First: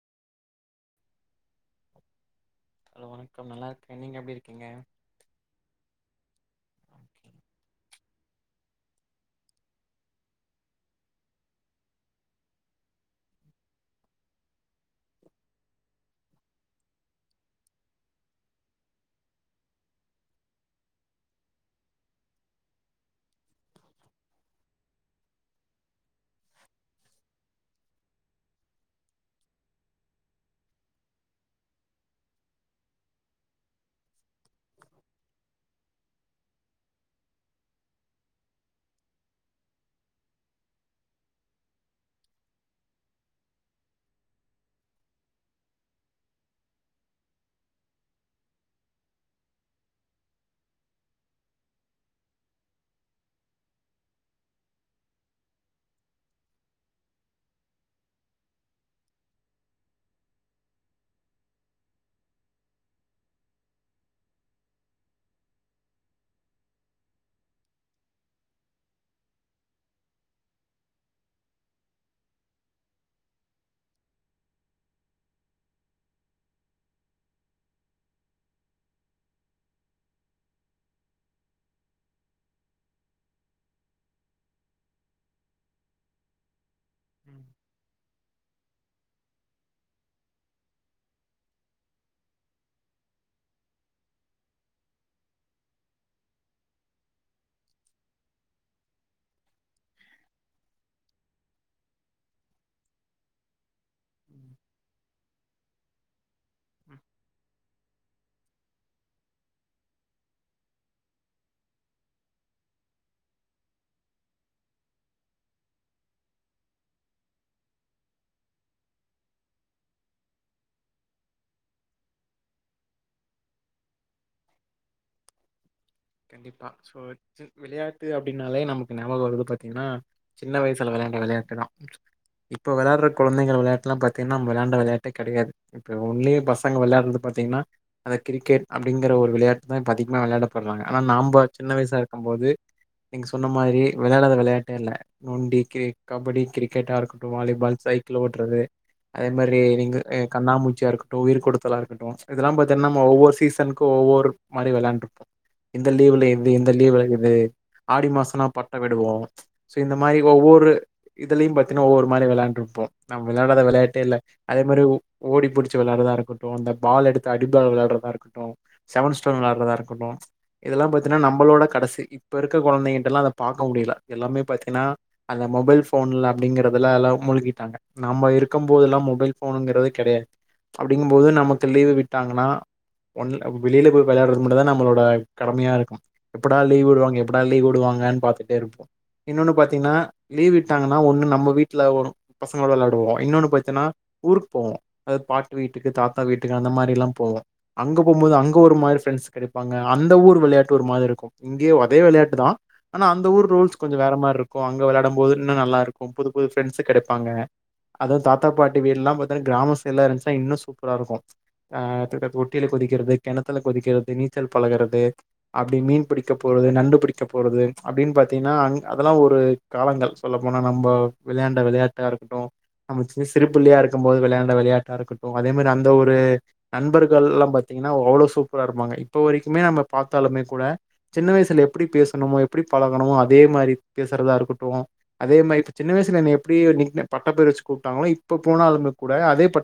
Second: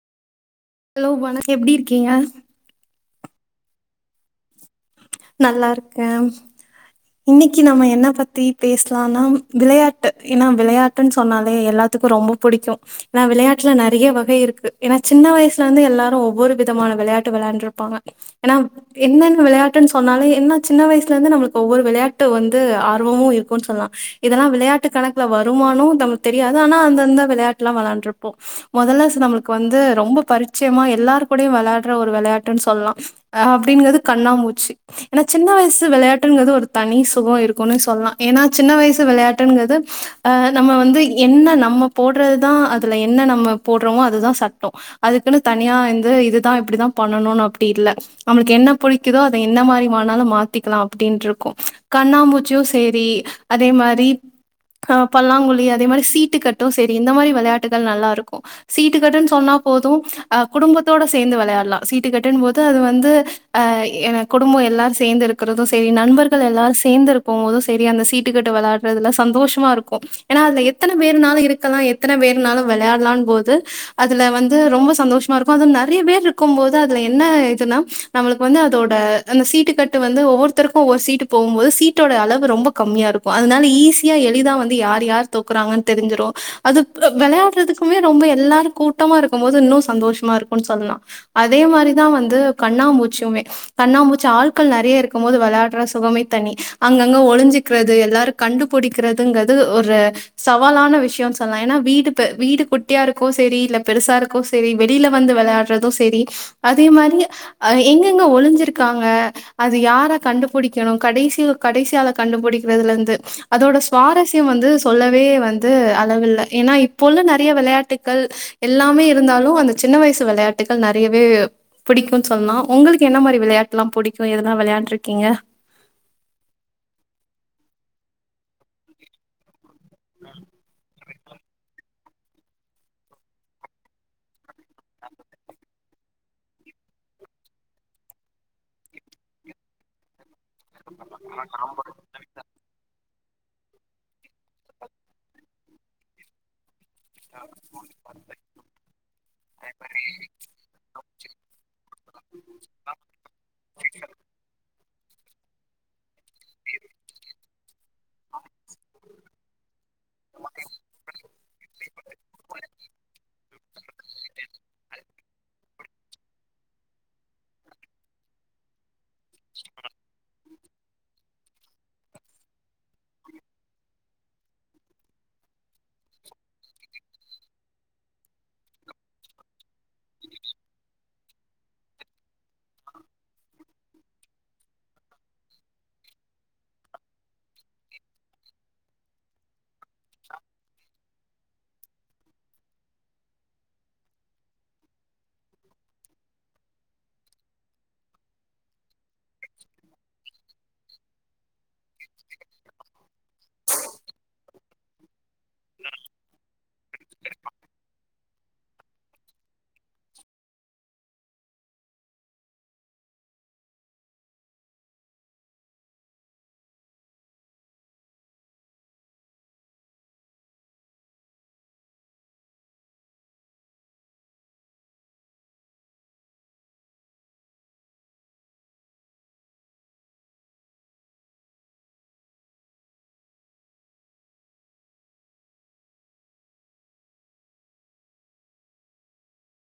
Hello வண எப்டி இருக்கீங்க ஹலோ வணக்கம் நல்லா இருக்கே நீங்க எப்டி இருக்கீங்க நல்லா இருக்க ஓகே. இன்னக்கி நம்ம என்ன பத் தி பேசலான்னா விளையாட்டு ஏன்னா விளையாட்டுன் சொன்னாலே எல்லாத்துக்கு ரொம்பொ புடிக்கு ஏன்னா விளையாட்ல நறைய வகை இருக்கு ஏன்னா சின்ன வயசுலருந்தே எல்லாரு ஒவ்வொரு விதமான விளையாட்டு விளையாண்ட்ருப்பாங்க ஏன்னா என்னென்ன விளையா ட்டுன் சொன்னாலே என்ன சின்ன வயசுலருந்து நம்ளுக் ஒவ்வொரு விளையாட்டு வந்து ஆர்வமு இருக்குன் சொல்லா இதெல்லா விளையாட்டு கணக்ல வருமானு நமக்கு தெரியாது ஆனா அந்தந்த விளையாட்டுல்லா வெளாண்ட்ருப்போ மொதல்ல நம்மளுக்கு வந்து ரொம்ப பரிச்சயமா எல்லார் கூடையு வெளாட்ற ஒரு விளையாட்டுன்ன சொல்லா அ அப்டிங்குறது கண்ணாமூ யாட்டுங்குறது ஒரு தனி சுகொ இருக்குனு சொல்லா ஏன்னா சின்ன வயசு வெளையாட்டுங்குறது ஆ நம்ம வந்து என்ன நம்ம போட்றதுதா அதுல என்ன நம்ம போட்றோமோ அதுதா சட்டொ அதுக்குனு தனியா வந்து இதுதா இப்டிதா பண்ணணுன் அப்டி இல்ல நம்மளுக் என்ன புடிக்கிதோ அ என்னா மாரிமானாலு மாத்திக்கலா அப்டின்ட்ருக்கு கண்ணாம்மூச்சூ சேரி அதே மாரி ஆ பல்லாங்குழி அதே மாரி சீட்டுக்கட்டு சேரி இந்த மாரி வெளையாட்டுகள் நல்லா இருக்கு சீட்டுக்கட்டுன் சொன்னா போது அ குடும்பத்தோட சேந்து வெளையாட்லா சீட்டுக்கட்டுன் போது அது வந்து ஆ என குடும்பொ எல்லா சேந்து இருக்குறது சேரி நண்பர்கள் எல்லாரு சேந்து இருக்கொமோது சேரி அந்த சீட்டுக்கட்ட வெளாட்றதுல சந்தோஷமா இருக்கு ஏன்னா அதுல எத்தன பேருனாலு இருக்கலா எத்தன வேணுனாலு வெளையாட்லான் போது அதுல வந்து ரொம்ப சந்தோஷமா இருக்கு அதுவு நறைய பேர் இருக்கும் போது அதுல என்ன இதுன்னா நம்மளுக் வந்து அதோட அந்த சீட்டு கட்டு வந்து ஒவ்வொருத்தருக்கு ஒவ்வொரு சீட்டு போவும் போது சீட்டோட அளவு ரொம்ப கம்மியா இருக்கு அதனால ஈஸியா எளிதா வந்து யாரு யார் தோக்குறாங்கன் தெரிஞ்சிரு அது ம் வெளையாட்றதுக்குமே ரொம்ப எல்லாரு கூட்டமா இருக்கும் போது இன்னு சந்தோஷ்மா இருக்குன் சொல்லலா அதே மாரி தா வந்து கண்ணாமூச்சியுமே கண்ணாமூ ச்சி ஆள்கள் நெறைய இருக்குமோது வெளயாட்ற சுகமே தனி அங்கங்க ஒளிஞ்சிக்றது எல்லாரு கண்டுபுடிக்கிறதுங்கற்து ஒரு சவாலான விஷ்யோன் சொல்லா ஏன்னா வீடு பெ வீடு குட்டியா இருக்கோ செரி இல்ல பெருசா இருக்கோ ம் செரி வெளில வந்து வெளயா ட்றது செரி அதே ம் மாரி அ எ ங்க ஒளிஞ்சிருக் சிருக்காங்க அது யார கண்டுபுடிக்கணு கடைசி கடைசி ஆள கண்டுபிடிக்கிறதுல இந்து அதோட சுவாரஸ்யம் வந்து சொல்லவே வந்து அளவில்ல ஏன்னா இப்போ உள்ள நெறைய வெளையாட்டுக்கள் எல்லாமே இருந்தாலு அந்த சின்ன வய்சு வெளையாட்டுக்கள் நெறயவே பிடிக்கு சொல்லா உங்களுக்கு என்ன மாரி விளையாட் டுலா புடிக்கு எதனா வெளாய்ண்டுருக்கீங்க கண்டிப்பா சோ [unintelligible] விளையாட்டு அப்டினாலே நமக்கு ஞாபகோ வருது பா த்தீங்ன்னா சின்ன வயசுல வெளா ளயாட்டு தா இப்ப வெளாட்ற குழந்தைகள் விளயாட்லா பாத்தீனா நம்ப் விளாய்ன்ட விளயாட்டே கெடயாது இப்ப ஒன்லியே பசங்க விளாட்றுது பாத்திங்னா அது கிரிக்கெட் அப்டிங்குற ஒரு விளையாட் தா இப்ப அதிக்மா விளாடப்பட் ஆனா நம்ப சின்ன வய்சா இருக்கும் போது நீங்க சொன்ன மாரி விளயடாத விளையாட்டே இல்ல நொண்டி கிர கபடி கிரிக் கெட்டா இருக்கட்டு வாலிபால் சைக்கிள் ஓட்றது அதே மாதிரி நீங்க எ கண்ணாமூச்சா இருக்கட் ட்ரு உயிர் கொடுத்தலா இருக்கட்டு ச்ச் இதல்லா பாத்தீன்னா நம்ம ஒவ்வொர் சீசனுக்கு ஒவ்வொரு மாரி வெளையாண்டுருப்போ இந்த லீவுலேந்து இந்த லீவுல இருந்து ஆடி மாசனா பட்டோ விடுவோ ச்ச் சோ இந்த மாரி ஒவ்வொரு இதுலயு பாத்தீன்னா ஒவ்வொரு மாரி விளயாண்டுருப்போ விளடாத விளையாட்டே இல்ல அதே மாரி ஓ-ஓடி பிடிச்சு வெளாட்றதா இருக்கட்டு இந்த பால் எடுத்து அடிபால் விளயாட்றதா இருக்கட்டு செவன் ஸ்டோன் விளாட்றதா இருக்கட்டு ச்ச் இதெல்லா பாத்தீனா நம்பளோட கடசி இப்ப இருக்க கொழந்தைகிட்ட ல்லா அத பாக்க முடில எல்லாமே பாத்தீனா அந்த மொபைல் ஃபோன்ல அப்படிங்கறற்துல எல்லா மூழ்கிடாங்க நம்ம இருக்கும் போது ல்லா மொபைல் ஃபோனுங்கிறது கெடையாது அப்டிங்கும் போது நமக்கு லீவு விட்டாங்கன்னா ஒன் வெளியில போய் விளயாட்றது மட்டு தா நம்பளோட கடமையா இருக்கு எப்படா லீவ் வுடுவாங்க எப்படா லீவ் வுடுவாங்கன்னு பாத்துட்டே இருப்போ இன்னொன்னு பாத்தீனா லீவ் விட்டாங்கன்னா ஒன்னு நம்ம வீட்ல [unintelligible] பசங்களா வெளாடுவோ இன்னொன்னு பாத்தீனா ஊருக்கு போவோ அதாத் பாட்டு வீட்டுக்கு தாத்தா வீட்டுக்கு அந்த மாரி ல்லா போவோ அங்க போம்போது அங்க ஒரு மாரி ஃப்ரெண்ஸ் கெடைப்பாங்க அந்த ஊர் விளையாட்டு ஒரு மாதிருக்கு இங்கேயு அதே விளையாட்டு தா ஆனா அந்த ஊர் ரூல்ஸ் கொஞ்சோ வேற மார்ருக்கு அங்க வெளயாடும் போது இன்னு நல்லாருக்கும் புது புது ஃபிரெண்ட்ஸு கெடைப்பாங்க அதாவ்த் தாத் தாத்தா பாட்டி வீடெல்லா பாத்தின்னா கிராம சைடெல்லா இருந்துச்னா இன்னு சூப்பரா இருக்கு தொட்டியில குதிக்கறது கெணத்துல குதிக்கறது நீச்சல் பழகுறது அப்பிடி மீன் பிடிக்க போறது நண்டு பிடிக்க போறது அப்படின்னு பாத்தின்னா அன் அதெல்லா ஒரு காலங்கள் சொல்ல போனா நம்ம விளையாண்ட விளையாட்டா இருக்கட்டு நம்ம சி சிறுபிள்ளையா இருக்கும் போது விளையாண்ட விளையாட்டா இருக்கட்டு அதே மாதிரி அந்த ஒரு நண்பர்கள் எல்லா பாத்தீங்கன்னா அவ்வளோ சூப்பரா இருப்பாங்க இப்ப வரைக்குமே நம்ம பாத்தாலுமே கூட சின்ன வயசுல எப்படி பேசணுமோ எப்பிடி பழகுனமோ அதே மாரி பேசறதா இருக்கட்டு அதே மாரி இப்ப சின்ன வயசுல என்ன எப்பிடி நிக்நே பட்டப்பேர் வச்சு கூப்ட்டாங்களோ இப்போ போனாலுமே கூட அதே பட்